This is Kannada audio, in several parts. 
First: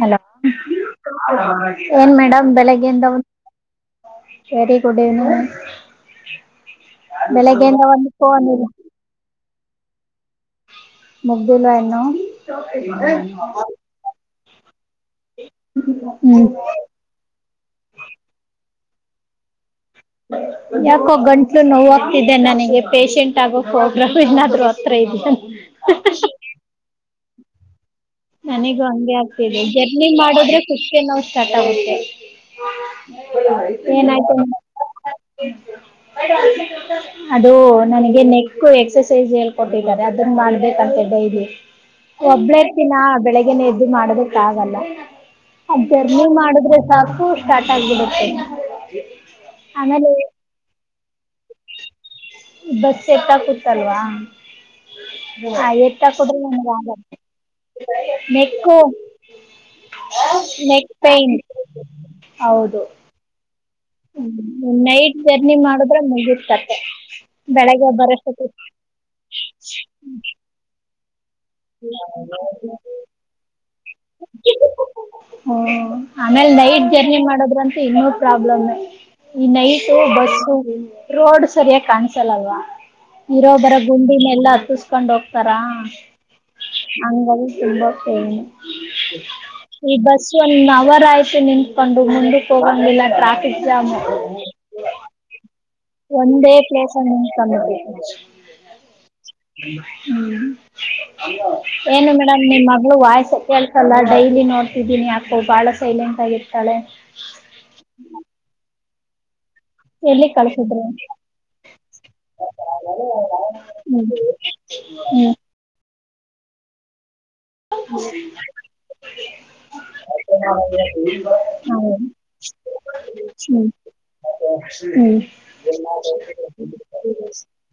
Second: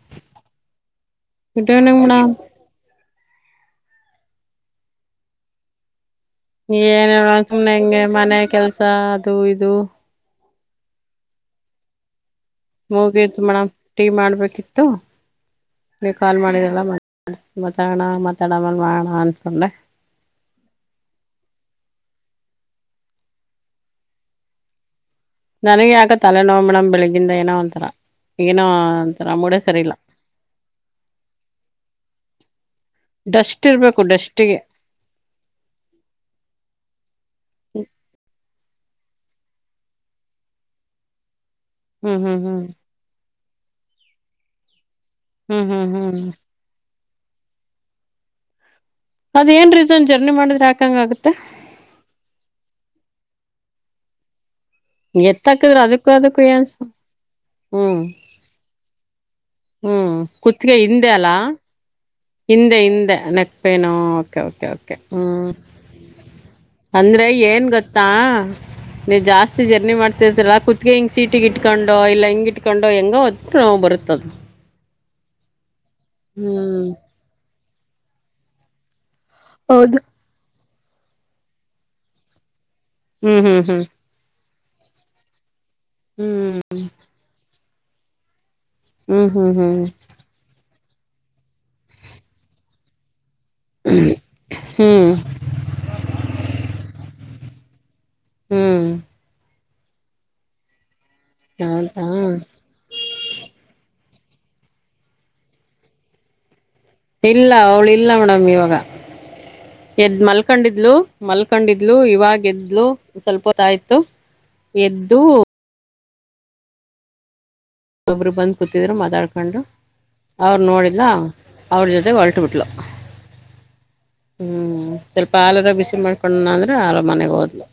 ಹಲೋ ಗುಡ್ ಈವ್ನಿಂಗ್ ಏನ್ ಮೇಡಮ್ ಬೆಳಗ್ಗೆಯಿಂದ. Very good evening. ಏನ್ ಹೇಳ ಸುಮ್ನೆ ಬೆಳಗ್ಗೆಯಿಂದ ಹೆಂಗೆ ಒಂದು ಮನೆ ಫೋನ್ ಕೆಲ್ಸ ಅದು ಇದು. ದು. ಮುಗ್ದಿಲ್ಲ ಇನ್ನು. ಹೋಗತು ಮೇಮ ಟೀ ಮಾಡ್ಬೇಕಿತ್ತು. ತ್ತು ನೀ ಕಾಲ್ ಹ್ಮ್ ಮಾಡರಲ್ಲ ಮಾತಡನಂತ ಮಾತಾಡ. ಮಾಡ್ತಾ ಅನ್ಕೊಂಡೆ. ಯಾಕೋ ಗಂಟ್ಲು ನೋವಾಗ್ತಿದ್ದೆ ನನಗೆ ಪೇಶೆಂಟ್ ಆಗೋ ಪ್ರೋಗ್ರಾಮ್ ಏನಾದ್ರು ಹತ್ರ ಇದಿ ನನಗೆ ಯಾಕ ತಲೆ ನೋವು ಮೇಡಂ ಬೆಳಿ ಇಂದ ಏನೋ ಒಂತರ. ನನಗೂ ಹಂಗೆ ಆಗ್ತಿದೆ ಜರ್ನಿ ಮಾಡಿದ್ರೆ ಕುತ್ತಿಗೆ ನೋವ್ ಸ್ಟಾರ್ಟ್ ಆಗುತ್ತೆ ಡಸ್ಟ್ ಇರ್ಬೇಕು ಡಸ್ಟಿಗೆ [unintelligible] ಅದು ನನಗೆ ನೆಕ್ಕು ಎಕ್ ಕ್ಸಸೈಜ ಹೇಳ್ಕೊಟ್ಟಿದ್ದಾರೆ ಅದನ್ ಮಾಡ್ಬೇಕಂತೆ ಡೈಲಿ. ಹ್ಮ್ ಹ್ಮ್ ಹ್ಮ್. ಹಾ ಬೆಳಿಗ್ಗೆನೆ ಎದ್ದು ಮಾಡೋದಕ್ಕ ಆಗಲ್ಲ. ಹ್ಮ್ ಅದ್ ಹ್ಮ್ ಹ್ಮ್ ಜರ್ನಿ ಮಾಡಿದ್ರೆ ಸಾಕ್ ಕೂ ಸ್ಟಾರ್ಟ್ ಆಗ್ಬಿಡತ್ತೆ. ಅದೇನ್ ರೀಸನ್ ಜರ್ನಿ ಮಾಡಿದ್ರೆ ಯಾಕಂಗ್ ಆಗತ್ತೆ. ಬಸ್ ಸೆಟ್ಟಾಕುತ್ತಲ್ವಾ. ಹಾ ಎತ್ತಕಿದ್ರೆ ಅದಕ್ಕೂ ಎತ್ತಕೂದ್ರೂ ಅದಕ್ಕೂ ಏನ್ ನಂಗ್ ಆಗಲ್ಲ ಹ್ಮ್ ನೆಕ್ಕು ಹ್ಮ್ ಕುತ್ಗೆ ನೆಕ್ ಹಿಂದೆ ಪೈನ್ ಅಲಾ. ಹಿಂದ ಹೌದು ಹಿಂದ ನ ಪೇನು ಓಕೆ ಓಕೆ ನೈಟ್ ಹ್ಮ್ ಜರ್ನಿ ಮಾಡಿದ್ರೆ ಮುಗಿತ್ ಕತೆ ಅಂದ್ರೆ ಏನ್ ಬೆಳಗ್ಗೆ ಗೊತ್ತಾ ಬರೋಷ್ಟೊತ್ತಿಗೆ ನೀವು ಜಾಸ್ತಿ ಜರ್ನಿ ಮಾಡ್ತಿರ್ತೀರ್ಲ ಹ [inaudible] ಸೀಟಿಗ ಇಟ್ಕೊಂಡೋ ಇಲ್ಲ ಹಿಂಗ ಇಟ್ಕೊಂಡೋ ಹೆಂಗೋ [unintelligible] ನೋವ್ ಬರುತ್ತದ. ಹ್ಮೂ. ಆಮೇಲೆ ನೈಟ್ ಜರ್ನಿ ಮಾಡೋದ್ರಂತು ಇನ್ನು ಪ್ರಾಬ್ಲಮ್ಮೇ. ಈ ನೈಟು ಹೌದು ಬಸ್ಸು ರೋಡ್ ಸರಿಯಾಗಿ ಕಾಣ್ಸಲ್ಲ ಅಲ್ವಾ. ಹ್ಮ್ ಹ್ಮ್ ಇರೋಬರೊ ಹ್ಮ್ ಗುಂಡಿನೆಲ್ಲ ತೂಸ್ಕೊಂಡ್ ಹೋಗ್ತಾರಾ. ಹ್ಮ್. ಅಂಗಾಗಿ ತುಂಬಾ ಪೇನು. ಹ್ಮ್ ಹ್ಮ್ ಹ್ಮ್ ಈ ಬಸ್ ಒಂದ್ ಅವರ್ ಆಯ್ತು ನಿಂತ್ಕೊಂಡು ಮುಂದಕ್ಕೆ ಹೋಗಂಗಿಲ್ಲ ಟ್ರಾಫ್ ಎಕ್ಸಾಮ್. ಹ್ಮ್ ಒಂದೇ ಪ್ಲೇಸಲ್ಲಿ ನಿಂತಕಬೇಕು. ಹ್ಮ್ ಹ್ಮ್ ಹೌದಾ ಏನು ಮೇಡಮ್ ನಿಮ್ಮ ಮಗಳು ವಾಯ್ಸ ಕೇಳ್ಸಲ್ಲ. ಡೈಲಿ ನೋಡ್ತಿದ್ದೀನಿ ಯಾಕೋ ಬಾಳ ಸೈಲೆಂಟ್ ಆಗಿರ್ತಾಳೆ. ಇಲ್ಲ ಅವ್ಳು ಇಲ್ಲ ಮೇಡಮ್ ಇವಾಗ. ಎದ್ ಎಲ್ಲಿ ಕಳ್ಸಿದ್ರು ಮಲ್ಕೊಂಡಿದ್ಲು ಮಲ್ಕೊಂಡಿದ್ಲು ಇವಾಗ ಎದ್ಲು ಸ್ವಲ್ಪ ಹೊತ್ತಾಯ್ತು ಹ್ಮ್ ಎದ್ದು. ಹ್ಮ್ ಹ ಹ ಒಬ್ರು ಹ್ಮ ಬಂದ್ ಕೂತಿದ್ರು ಮಾತಾಡ್ಕೊಂಡು ಅವ್ರು ನೋಡಿದ್ಲ ಅವ್ರ ಜೊತೆಗೆ ಹೊಲ್ಟು ಬಿಟ್ಲು ಹ್ಮ್ ಸ್ವಲ್ಪ ಹಾಲರ ಬಿಸಿ ಮಾಡ್ಕೊಂಡಣ ಅಂದ್ರೆ ಹಾಲ ಮನೆಗ್ ಹೋದ್ಲು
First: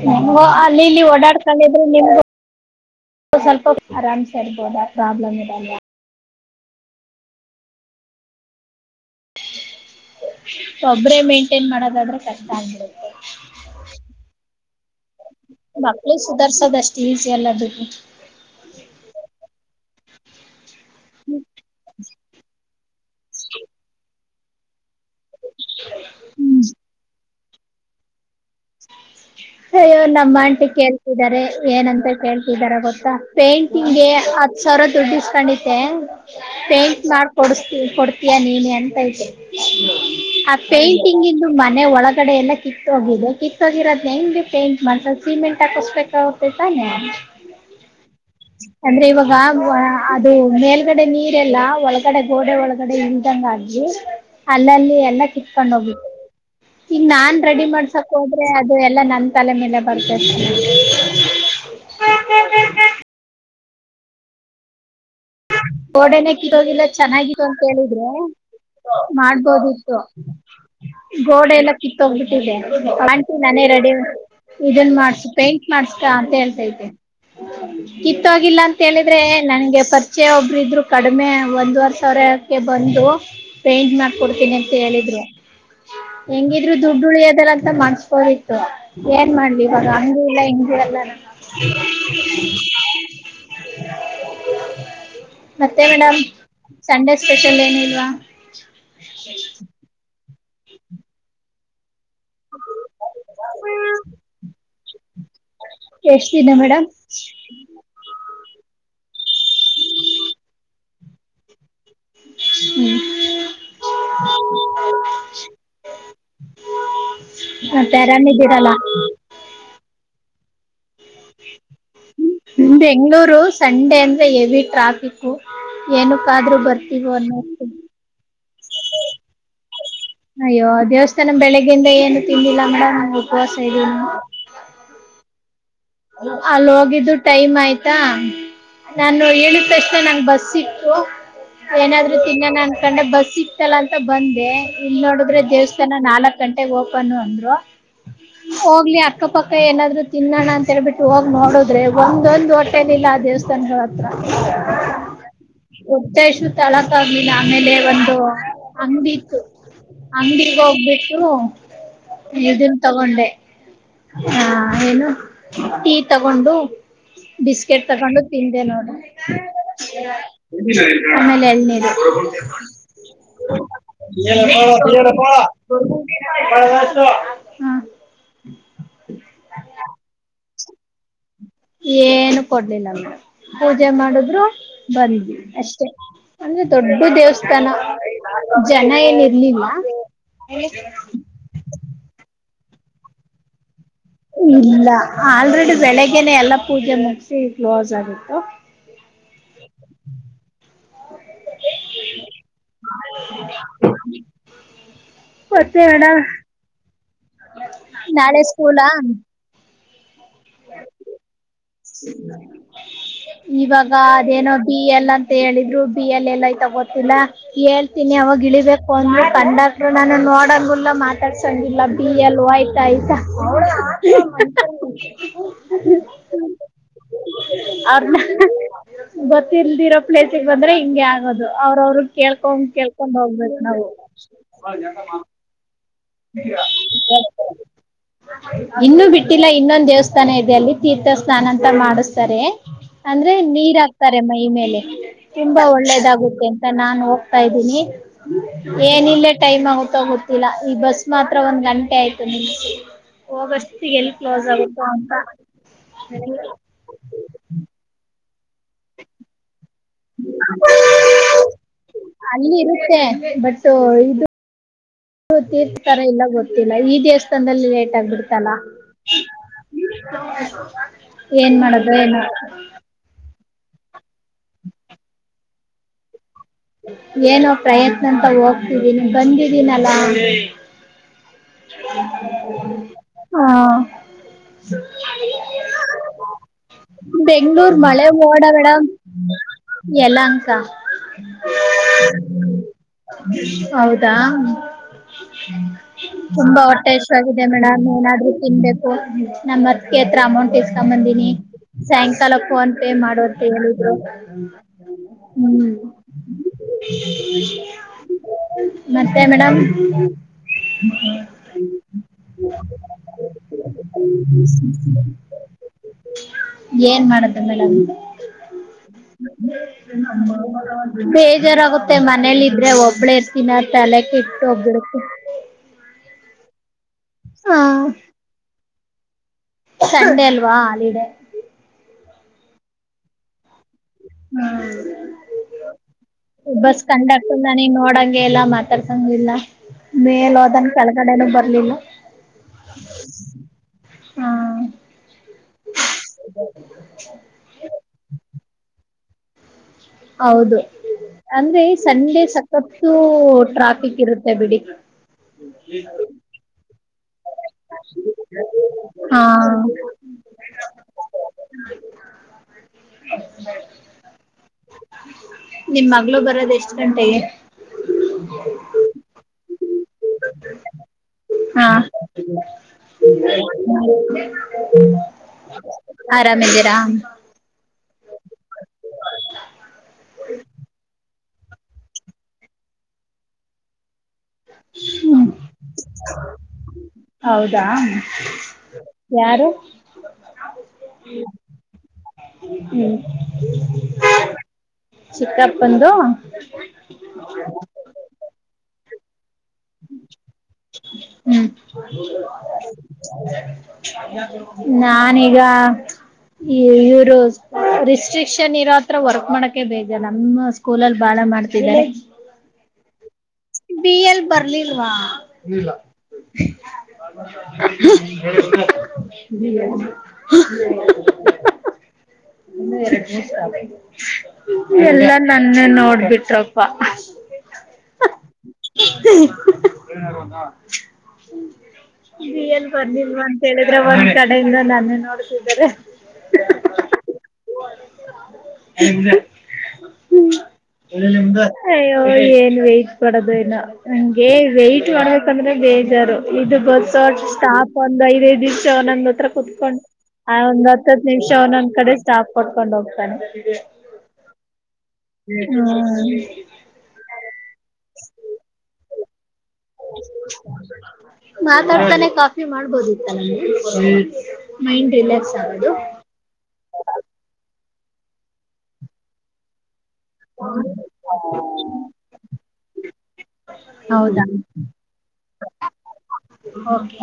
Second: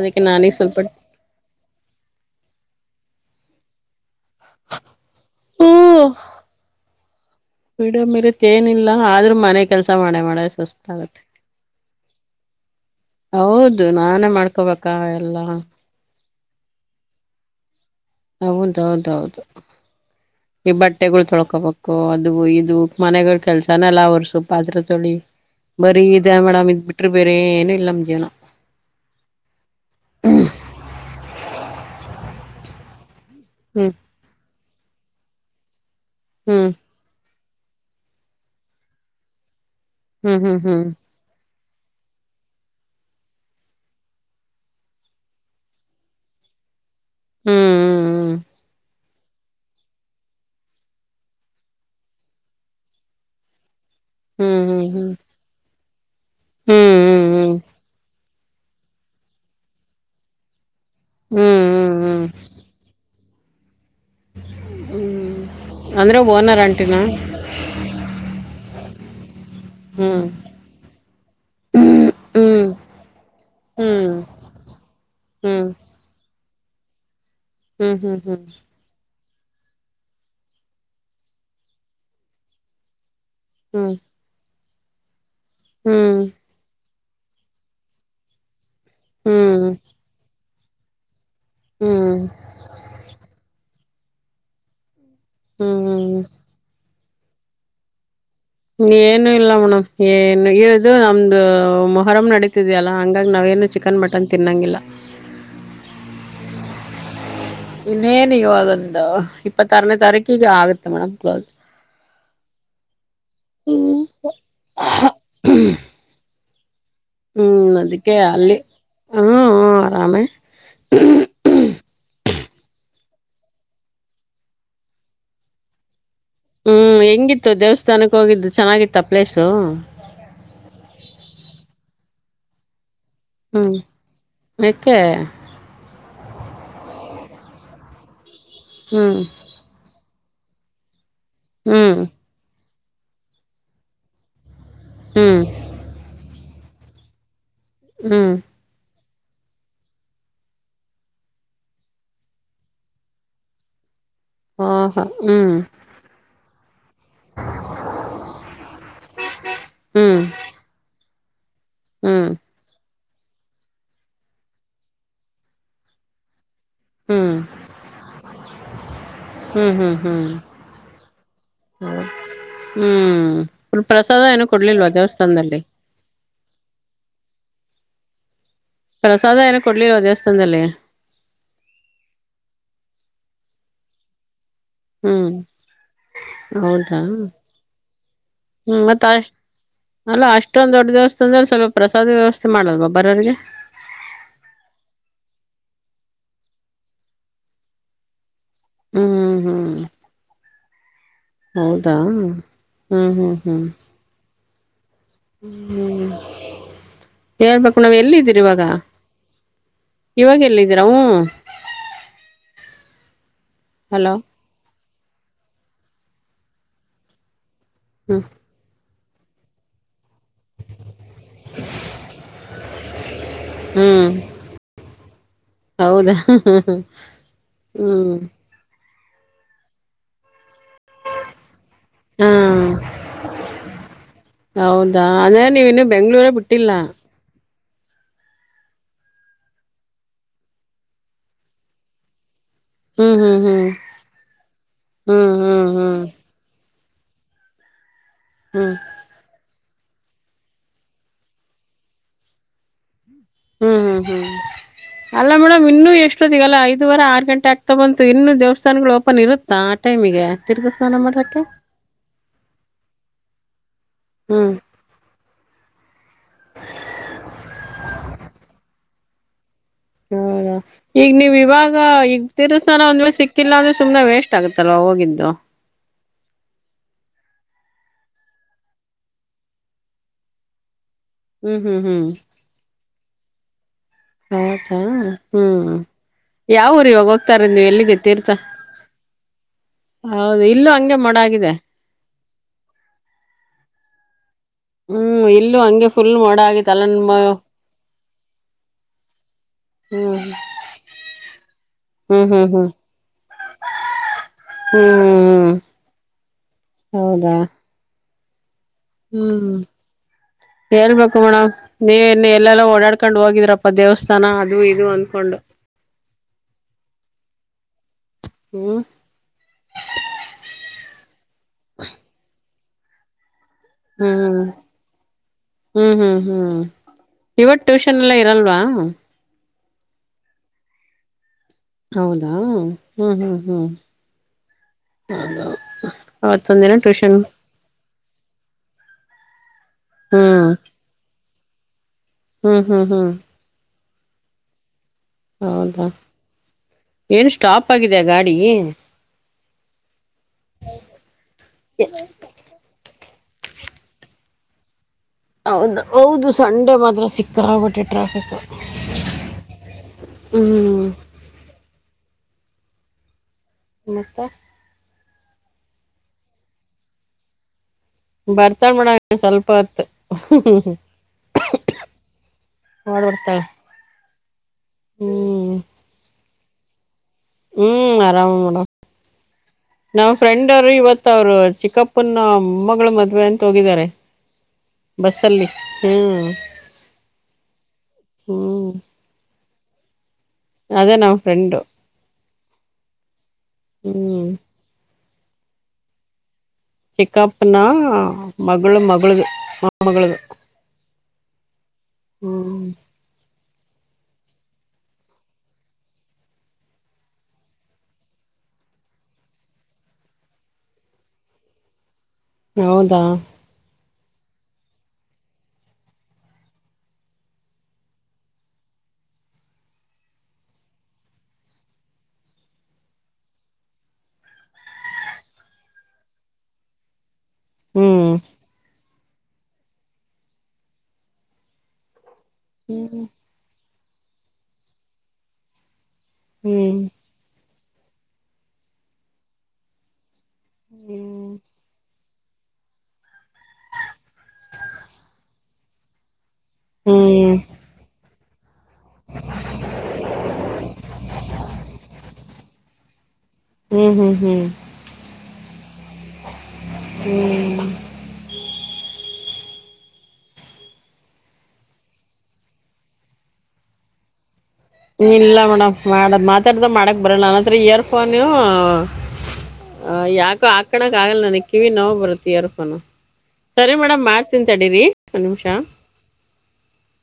ಅದಕ್ಕೆ ಹ್ಮ ನಾನೀಗ ಸ್ವಲ್ಪ ಅಲ್ಲಿ ಇಲ್ಲಿ ಓಡಾಡ್ತೊಂಡಿದ್ರೆ ನಿಮಗು. ಸ್ವಲ್ಪತ್ ಆರಾಮ್ಸೆ. ಬರ್ಬೋದಾ ಪ್ರಾಬ್ಲಮ್ ಇರಲ್ಲ. ಫ್ರೀಡಂ ಇರಕ್ ಏನಿಲ್ಲ ಆದ್ರೂ ಮನೆ ಕೆಲ್ಸ. ಮಾಡೆ ಮಾಡ ಒಬ್ಬರೇ ಸುಸ್ತಾಗತ್ತೆ ಮೇಂಟೇನ್ ಮಾಡೋದಾದ್ರೆ. ಕಷ್ಟ ಆಗಿರೋದು. ಹೌದು ನಾನೇ ಮಾಡ್ಕೋಬೇಕ ಎಲ್ಲಾ. ಎಲ್ಲದಕ್ಕೂ. ಹೌದೌದೌದು ಈ ಬಟ್ಟೆಗಳು ತೊಳ್ಕೋಬೇಕು ಅದು ಇದು ಮನೆಗಳ ಕೆಲ್ಸಾನಲ್ಲ ಅವರು ಸು ಪಾತ್ರೆ. ತೊಳಿ ಬರೀ ಇದೆ ಮೇಡಮ್ ಇದ್ ಬಿಟ್ರಿ ಬೇ ಏನು ಇಲ್ಲ ನಮ್ ಜೀವನ. ಅಯ್ಯೋ ನಮ್ಮ ಇದರ ಗೊತ್ತಾ. ಹ್ಮ್ ಪೇಂಟಿಂಗ್ಗೆ ಹತ್ ಸಾವಿರ ದುಡ್ಡ. ಕಂಡಿತೆ. ಹ್ಮ್ ಪೈಂಟ್ ಮಾಡ ಕೊಡ್ಸ್ತೀ ಕೊಡ್ತೀಯಾ ನೀನೆ ಅಂತೈಐತೆ. ಆ ಹ್ಮ್ ಹ್ಮ್ ಹ್ಮ್ ಹ್ಮ್ ಪೇಂಟಿಂಗಿಂದು. ಮನೆ ಒಳಗಡೆ ಎಲ್ಲ ಕಿತ್ತ ಹೋಗಿದೆ ಕಿ ಕಿತ್ತೋಗಿರೋದ್ನ ಹೆಂಗ ಪೇಂಟ್ ಮಾಡಸ ಸಿಮೆಂಟ್ ಹಾಕಸ್ಬೇಕಾಗುತ್ತೆ ತಾನೆ ಅಂದ್ರೆ ಇವಾಗ ಅದು ಮೇಲ್ಗಡೆ ನೀರೆಲ್ಲಾ ಒಳಗಡೆ ಗೋಡೆ ಒಳಗಡೆ ಇಂಗ್ದಂಗ್ ಆಗಿ. ಹ್ಮ್ ಹ್ಮ್ ಹ್ಮ್ ಹ್ಮ್ ಅಲ್ಲಲ್ಲಿ ಹ್ಮ್ ಹ್ಮ್ ಹ್ಮ್ ಎಲ್ಲ ಕಿತ್ಕೊಂಡ್ ಹೋಗಿತ್ತು. ಹ್ಮ್ ಈಗ ನಾನ್ ರೆಡಿ ಮಾಡ್ಸಕ ಹೋಗಿ. ಆದ್ರೆ ಅದು ಎಲ್ಲಾ ನನ್ ತಲೆ ಮೇಲೆ ಬರ್ತಷ್ಟೆ. ಹ್ಮ್ ಹ್ಮ್ ಹ್ಮ್ ಅಂದ್ರೆ ಗೋಡೆನೆ ಓನರ್ ಕಿತ್ತೋಗಿದ್ರೆ ಅಂಟಿನ ಚೆನ್ನಾಗಿತ್ತು ಅಂತ ಹೇಳಿದ್ರು. ಮಾಡ. ಕಿತ್ತೋಗಿತ್ತು ಹ್ಮ್ ಗೋಡೆ ಎಲ್ಲ ಕಿತ್ಗ್ಬಿಟ್ಟಿದೆ ಹ್ಮ್ ಆಂಟಿ ನಾನೇ ರೆಡಿ ಹ್ಮ್ ಇದನ್ ಮಾಡ್ಸ ಪೇಂಟ್ ಹ್ಮ್ ಮಾಡ್ಸ್ಕಾ ಅಂತ ಹೇಳ್ತಾ. ಹ್ಮ್ [inaudible] ಹ್ಮ್ ಹ್ಮ್ ಕಿತ್ತೋಗಿಲ್ಲ ಹ್ಮ್ ಅಂತ ಹೇಳಿ ಅಂದ್ರೆ ನಂಗೆ ಪ ರಿಚಯ್ ಒಬ್ಬರು ಇದ್ರು ಕಡಿಮೆ ಒಂದುವರೆ ಸಾವಿರಕ್ಕೆ ಬಂದು. ಪೇಂಟ್ ಮಾಡ್ಕೊಡ್ತೀನಿ ಅಂತ. ಹೇಳಿದ್ರು. ಹೆಂಗಿದ್ರು ದುಡ್ ದುಡ್ಡು ಉಳಿಯದೆಲ್ಲ ಅಂತ ಮಾಡ್ಸ್ಕೋದಿತ್ತು. ಏನ್ ಮಾಡ್ಲಿ ಹ್ಮ್ ಹ್ಮ್ ಇವಾಗ ಅಂಗು ಇಲ್ಲ ಇಂಗು. ಎಲ್ಲನ. [inaudible] ಹ್ಮ್ ಮತ್ತೆ ಮೇಡಂ. ಹ್ಮ್ ಸಂಡೇ ಸ್ಪೆಷಲ್ ಏನು ಇಲ್ವ. ಏನು ಇಲ್ಲ ಮೇಡಮ್ ಏ [unintelligible] ದೋ ನಂದು. ಅರಂ ನಡೀತಿದ್ಯಲ್ಲ ಹಂಗಾಗಿ ನಾವೇನು ಚಿಕನ್ ಮಟನ್ ತಿನ್ನಂಗಿಲ್ಲ ಎಷ್ಟ್ ದಿನ ಮೇಡಮ್ ಇನ್ನೇನು. ಅಯ್ಯೋ ಅದೊಂದು ಇಪ್ಪತ್ತಾರನೇ ತಾರೀಕಿಗೆ ಆಗುತ್ತೆ ಮೇಡಂ ಕ್ಲೋಸ್. ಹ್ಮ್ ಹ್ಮ್ [inaudible] ಹ್ಮ್ ಮತ್ತೆ ಅದಕ್ಕೆ ಅಲ್ಲಿ ಆರಾಮಿದ್ದೀರಲ್ಲ ಹ್ಮ್ ಆರಾಮೇ. [unintelligible] ಹ್ಮ ಬೆಂಗ್ಗಳೂರು ಸಂಡೆ ಅಂದ್ರೆ ಎವಿ ಟ್ರಾಫಿಕ್ ಏನು. ಹ್ಮ್ ಹೆಂಗಿತ್ತು ದೇವಸ್ಥಾನಕ್ಕೆ ಹೋಗಿದ್ದು. ಚೆನ್ನಾಗಿತ್ತ ಪ್ಲೇಸು. ಅಯ್ಯೋ ದೇವಸ್ಥಾನ ಬೆಳಿಗ್ಗೆಯಿಂದ ಏನು ತಿಂದಿಲ್ಲ ಮೇಡಮ್. ಉಪವಾಸ ಹ್ಮ್ ಇದ್ದೀನಿ ಯಾಕೆ. ಅಲ್ಲಿ ಹೋಗಿದ್ದು ಟೈಮ್ ಆಯ್ತಾ. ಹ್ಮ್ ನಾನು ಹೇಳುತ್ತಷ್ಟ. ನಂ ಬಸ್ ಸಿಕ್ತು. ಹ್ಮ್ ಏನಾದ್ರು ತಿನ್ನಾನ. ಕಂಡೆ ಬಸ್ ಸಿಗ್ತಲ್ಲ ಅಂತ ಬಂದೆ. ಇನ್ ಹ್ಮ್ ನೋಡಿದ್ರೆ ದೇವಸ್ಥಾನ ನಾಲ್ಕ್ ಗಂಟೆ. ಓಪನ್ ಅಂದ್ರು. ಹ್ಮ್ ಹೋಗ್ಲಿ ಆ. ಅಕ್ಕಪಕ್ಕ ಏನಾದ್ರು ತಿನ್ನೋಣ. ತರ ಬಿಟ್ಟು ಹೋಗಿ ನೋಡುದ್ರೆ ಒಂದೊಂದ್ ಹೊಟ್ಟೆಲ್ ಇಲ್ಲ ಆ ದೇವಸ್ಥಾನ ಧ್ವಳ್ಗೆ. ಆಹಾ ಹ್ಮ್ ಹೊಟ್ಟೆ ಹಸಿವು ತಳಕ ಆಗ್ಲಿಲ್ಲ ಆಮೇಲೆ ಒಂದು ಅಂಗಡಿ ಇತ್ತು ಹ್ಮ್ ಅಂಗಡಿಗೆ ಹೋಗ್ಬಿಟ್ಟು. ಹ. ಹ್ಮ್ ಎದ. [unintelligible] ತಗೊಂಡೆ ಹಾ ಏನು. ಟೀ ತಗೊಂಡು. ಹ್ಮ್ ಬಿಸ್ಕೆಟ್ ತಗೊಂಡು ತಿಂದೆ ನೋಡು ಹ್ಮ್ ಹ್ಮ್ ಹ್ಮ್ ಆಮೇಲೆ ಎಳನೀರು. ಹ್ಮ್ ಹ್ಮ್ ಪ್ರಸಾದ ಏನು ಕೊಡ್ಲಿಲ್ವಾ ದೇವಸ್ಥಾನದಲ್ಲಿ [unintelligible] [inaudible] ಪ್ರಸಾದ ಏನ ಕೊಡ್ಲಿವ ದೇವಸ್ಥಾನದಲ್ಲಿ. ಏನು ಕೊಡ್ಲಿಲ ಮೇಡಂ ಪೂಜೆ ಮಾಡುದ್ರು. ಹ್ಮ್ ಬಂದವಿ ಅಷ್ಟೇ ಅಂದ್ರೆ ದೊಡ್ಡ ಹೌದಾ ದೇವಸ್ಥಾನ ಹ್ಮ್ ಜನ ಮತ್ತ ಏನ ಅಷ್ಟ ಇರ್ಲಿಲ್ಲ. ಅಲ್ಲ ಮಾಡ್ಲಲ್ವ ಬರೋರಿಗೆ. ಇಲ್ಲ ಆಲ್ರೆಡಿ ಬೆಳಗ್ನೆ ಎಲ್ಲಾ ಪೂಜೆ ಮುಗಿಸಿ ಕ್ಲೋಸ್ ಆಗಿತ್ತು. ಹ್ಮ್ ಹ್ಮ್ ಹ್ಮ್. ಹೌದಾ ಹ್ಮ್ ಹ್ಮ್ ಹ್ಮ್. ಮತ್ತೆ ಮೇಡಮ ಹೇಳ್ಬೇಕು ನಾವ್ ಎಲ್ಲಿದ್ದೀರಿ ನಾಳೆ ಇವಾಗ ಸ್ಕೂಲಾ. ಇವಾಗ ಎಲ್ಲಿದ್ದೀರವು. ಇವಾಗ ಹಲೋ ಅದೇನೋ ಡಿಎಲ್ ಎಲ್ಲ ಅಂತ ಹೇಳಿದ್ರು. ಡಿಎಲ್ ಎಲ್ಲಿ ಎಲ್ಲ ಆಯ್ತಾ ಗೊತ್ತಿಲ್ಲ. ಹೇಳ್ತೀನಿ ಹ್ಮ್ ಅವಾಗ ಇಳಿಬೇಕ. ಕಂಡಕ್ಟರ್ ನನ್ನನ್ ನೊಡ್. ನಡಂಗಲ್ಲ ಮಾತಾಡ್ಸಂಗಿಲ್ಲ ಡಿ ಎಲ್ ಹೋಯ್ತಾ. ಟ ಆಯ್ತಾ. ಹ್ಮ್ [unintelligible] ಹ ಹ್ಮ್ ಗೊತ್ತಿಲ್ದಿರೋ ಪ್ಲೇಸಿಗೆ ಬಂದ್ರೆ ಹಿಂಗೆ ಆಗೋದು. ಅವ್ರವರು ಹಾ ಕೇಳ್ಕೊಂಡ ಕೇಳ್ಕೊಂಡ್ ಹೋಗ್ಬೇಕು ನಾವು. ಬೆಂಗ್ಳೂರೆ ಬಿಟ್ಟಿಲ್ಲ. ಇನ್ನು ಬಿಟ್ಟಿಲ್ಲ ಇನ್ನೊಂದ ದೇವಸ್ಥಾನ ಇದೆ ಅಲ್ಲಿ ತೀರ್ಥ ಸ್ನಾನ ಅಂತ ಮಾಡಿಸ್ತಾರೆ. ಹ್ಮ್ ಅಂದ್ರೆ ಹ್ಮ್ ನೀರ್ ಹ್ಮ್ ಹಾಕ್ತಾರೆ ಮೈ ಮೇಲೆ ಹ್ಮ್ ತುಂಬಾ ಹ್ಮ್ ಹ್ಮ್ ಒಳ್ಳೇದಾಗುತ್ತೆ. ನಾನು ಹೋಗ್ತಾ ಇದ್ದೀನಿ. ಹ್ಮ್ ಏನಿಲ್ಲೇ ಟೈಮ್ ಆಗುತ್ತ. ತಿಲ್ಲ ಗೊತ್ತಿಲ್ಲ ಈ ಬಸ್. ಮಾತ್ರ ಒಂದ್ ಗಂಟೆ ಆಯ್ತು ನಿಲ್ಲಿಸಿ. ಹ್ಮ್ ಹ್ಮ್ ಹ್ಮ್ ಅಲ್ಲಾ ಮೇಡಮ್ ಇನ್ನು ಎಷ್ಟೊದಗಲ್ಲ ಐದ್ ವಾರ ಆರ್ ಗಂಟೆ ಆಗ್ತಾ ಬಂತು ಇನ್ನು. ದೇವಸ್ಥಾನಗಳು ಓಪನ್ ಇರುತ್. ತ್ತ ಆ ಟೈಮಿಗೆ ತೀರ್ಥ ಸ್ನಾನ ಮಾಡಕ್ಕೆ. ತ್ತೆ ಬಟ್. ಸೊ ಇದು ಹ್ಮ್ ತೀರ್ಥ ತರ ಇಲ್ಲ ಗೊತ್ತಿಲ್ಲ ಈ ದೇವಸ್ಥಾನದಲ್ಲಿ ಲೇಟ್ ಆಗ್ಬಿಡ್ತಲ್ಲ. [inaudible] ಅಯ್ಯೋ ಈಗ ನೀವ್ ಏನ್ ಇವಾಗ ಮಾಡೋದು ಈಗ ಏನೋ ತಿರ್ಸ್ತಾನ ಒಂದ್ ವೇಳೆ ಸಿಕ್ ಕ್ಕಿಲ್ಲ ಅಂದ್ರೆ ಸುಮ್ನೆ ವೇಸ್ಟ್ ಆಗುತ್ತಲ್ವ ಹೋಗಿದ್ದು. ಏನೋ ಪ್ರಯತ್ನ ಅಂತ ಹೋಗ್ತಿದೀನಿ ಬಂದಿದೀನಲ್ಲಾ. ಹ್ಮ್ ಹ್ಮ್ ಹ್ಮ್ ಹಾ ಹ್ಮ್ ಹೌದು ಯಾವಊರು ಇವಾಗ ಹೋಗ್ತಾರ ನೀವು ಬೆಂಗ್ಳೂರ್ ಎಲ್ಲಿಗೆ ಮಳೆ ತೀರ್ಥ ಮೋಡ ಮೇಡಮ್ ಹೌದು ಯಲಹಂಕ ಇಲ್ಲೂ ಹಂಗೆ ಮೋಡಗಿದೆ. ದಾ. ಹ್ಮ್ ಇಲ್ಲೂ ಹಂಗೆ. ಫುಲ್ ಮೋಡ ತುಂಬಾ ಆಗಿತ್ತಲ್ಲ ನಮ್ಮ ಹೊಟ್ಟೆಹಶಿವು ಆಗಿದೆ ಮೇಡ್ ಏನಾದ್ರೂ ತಿನ್ಬೇಕು ನಮ್ಮ ಅತ್ತೆ ಹ್ಮ್ ಹತ್ರ ಅಮೌಂಟ್ ಇಸ್ಕೊಂಡ ಬಂದೀನಿ ಹ್ಮ್ ಸಾಯಂಕಾಲ ಹ್ಮ್ ಹ್ಮ್ ಫೋನ್ ಪೇ ಮಾಡೋಂತ ಹೇಳಿದ್ರು ಹ್ಮ್ ಹ್ಮ. ಹೌದಾ ಮತ್ತೆ ಹ್ಮ್ ಮೇಡಮ್. ಹೇಳ್ಬೇಕು ಮೇಡಮ್ ನೀವನ್ನು ಎಲ್ಲಲ್ಲ ಓಡಾಡ್ಕೊಂಡ್ ಹೋಗಿದ್ರಪ್ಪ ದೇವಸ್ಥಾನ ಅದು ಇದು ಅನ್ಕೊಂಡು. [inaudible] [unintelligible] [inaudible] ಹ್ಮ್ ಬೇಜಾರಾಗುತ್ತೆ ಮನೆಯಲ್ಲಿ ಇದ್ರೆ ಒಬ್ಬಳೆ ದಿನ ತಲೆಕ ಹ್ಮ್ ಕೆಟ್ಟೋಗ್ಬಿಡತ್ತೆ ಹ್ಮ್ ಹ್ಮ್ ಹ್ಮ್ ಇವತ್ ಟ್ಯೂಷನ್ ಎಲ್ಲ ಇರಲ್ವಾ ಸಂಡೇ ಅಲ್ವಾ ಹಾಲಿಡೇ ಹೌದಾ ಹ್ಮ್ ಹ್ಮ್ ಹ್ಮ್ ಹ್ಮ್ ಅವತ್ತೊಂದ ದಿನ ಟ್ಯೂಷನ್ ಹಗೆ ಎಲ್ಲ ಮಾತಾಡ್ಸೋಂಗಿಲ್ಲ ಹ್ಮ್ ಮೇಲೆೋದನ್ ಕೆಳಗಡೆ ಏನು ಬರುತ್ತೆ ಅಲ್ಲೇನು ಹ್ಮ್ ಹ್ಮ್ ಹ್ಮ್ ಹಾ ಹೌದಾ ಎಲ್ಸ್ಟಾಪ್ ಆಗಿದೆ ಗಾಡಿ ಹೌದು ಅಂದ್ರೆ ಸಂಡೆ ಸಕತ್ತು ಟ್ರಾಫಿಕ್ ಇರುತ್ತೆ ಬಿಡಿ ಹೌದು ಹೌದು ಸಂಡೆ ಮಾತ್ರ ಸಿಕ್ಕಾಪಟ್ಟೆ ಟ್ರಾಫಿಕ್ ಹಾ ಹ್ಮ [unintelligible] ಮತ್ತ ನಿಮ್ಮ ಮಗಳು ಬರೋದು ಎಷ್ಟ್ ಗಂಟೆಗೆ ಬರ್ತಾಳ ಮಡ ಸ್ವಲ್ಪ ಹೊತ್ ಹ್ಮ ಹಾ ಮಾಡ್ ಬರ್ತಾಳೆ ಹ್ಮ್ ಆರಾಮಿದ್ದೀರಾ ಹ್ಮ್ ಆರಾಮ ನೋಡ ನಮ್ಮ್ ಫ್ರೆಂಡ್ ಅವರು ಇವತ್ ಅವರು ಚಿಕ್ಕಪ್ಪನ ಮೊಮ್ಮಗಳು ಮದ್ವೆ ಅಂತ ಹೋಗಿದ್ದಾರೆ ಬಸ್ಸಲ್ಲಿ ಹ್ಮ್ ಹೌದಾ ಹ್ಮ್ ಯಾರು ಅದೇ ನಮ್ಮ ಫ್ರೆಂಡು ಹ್ಮ್ ಹ್ಮ್ ಚಿಕ್ಕಪ್ಪಂದು ಚಿಕಪ್ನ. ಮಗಳು ಮಗಳ್ದ ಮೊಮ್ಮಗ್ಳದು. ಹ್ಮ್ ನಾನೀಗ ಇವ್ರು ರಿಸ್ಟ್ರಿಕ್ಷನ್ ಇರೋ ಹತ್ರ ವರ್ಕ್ ಮಾಡಕ ಬೇಜಾರ್ ನಮ್ಮ ಸ್ಕೂಲಲ್ಲಿ ಬಾಳ ಮಾಡ್ತಿದ್ದಾರೆ. ಹೌದಾ ಬಿ ಎಲ್ ಬರ್ಲಿಲ್ವಾ ಇಲ್ಲ. ಎಲ್ಲಾ ನನ್ನೇ ನೋಡ್ಬಿಟ್ರಪ್ಪ. ಹ್ಮ್ [inaudible] ಬಿ ಏಲ್ ಹ್ಮ್ ಬರ್ಲಿಲ್ಲ ಅಂತ ಹೇಳಿ. ಇ್ರ ಒ ಕಡೆಯಿಂದ ನನ್ನೆ ನೋಡತ್ತಿದ್ದರೆ. ಹ್ಮ್ ಹ್ಮ ಹ್ಮ್ ಹ್ಮ ಏನ್ ವೈ್ಟ್ ಮಾಡೋದು ಇನ್ನ ನಂಗೆ ವೈ್ಟ್ ಮಾಡ ಅಂದ್ರೆ ಬೇಜಾರು. ಇದು ಬಸ್ ಹ್ಮ್ ಸ್ಟಾಪ್ ಒಂದ ಐದ್ಯದ. ಅವನೊಂದ್ ಹತ್ರ ಕುೂತ್ಕೊಂಡ್ ಆ ಒಂದ್ ಹತ್ತ್ ನಿಮ್ಷ ಅವನೊಂದ್ ಕಡೆ ಸ್ಟಾಪ್ ಕೊಟ್ಕೊಂಡ್ ಹೋಗ್ತಾನೆ ಹ್ಮ್ ಹ್ಮ್ ಹ್ಮ್ ಹ್ಮ. ಮಾತಾಡ್ತಾನೆ ಕಾಫಿ ಮಾಡ್ಬೋದಿತ್ತ ಮೇಡಮ್. ಏ ಇಲ್ಲ ಮೇಡಮ್ ಮಾಡ ಮಾತಾಡ್ದ ಮಾಡಕ್ ಬರಲ್ಲ ನನ್ನತ್ರ ಏರ್ ಫೋನು ಹ ಯಾಕೋ ಆಕಣಕ್ ಆಗಲ್ಲ ನನ ಕಿವಿ ನೋವು ಬರುತ್ತ ಎರ್ಫೋನು ಸರಿ ಮೇಡಮ್ ಹೌದಾ ಮಾಡ್ತಿನ್ ತಡೀರಿ ಒಂದ ನಿಮಿಷ. ಓಕೆ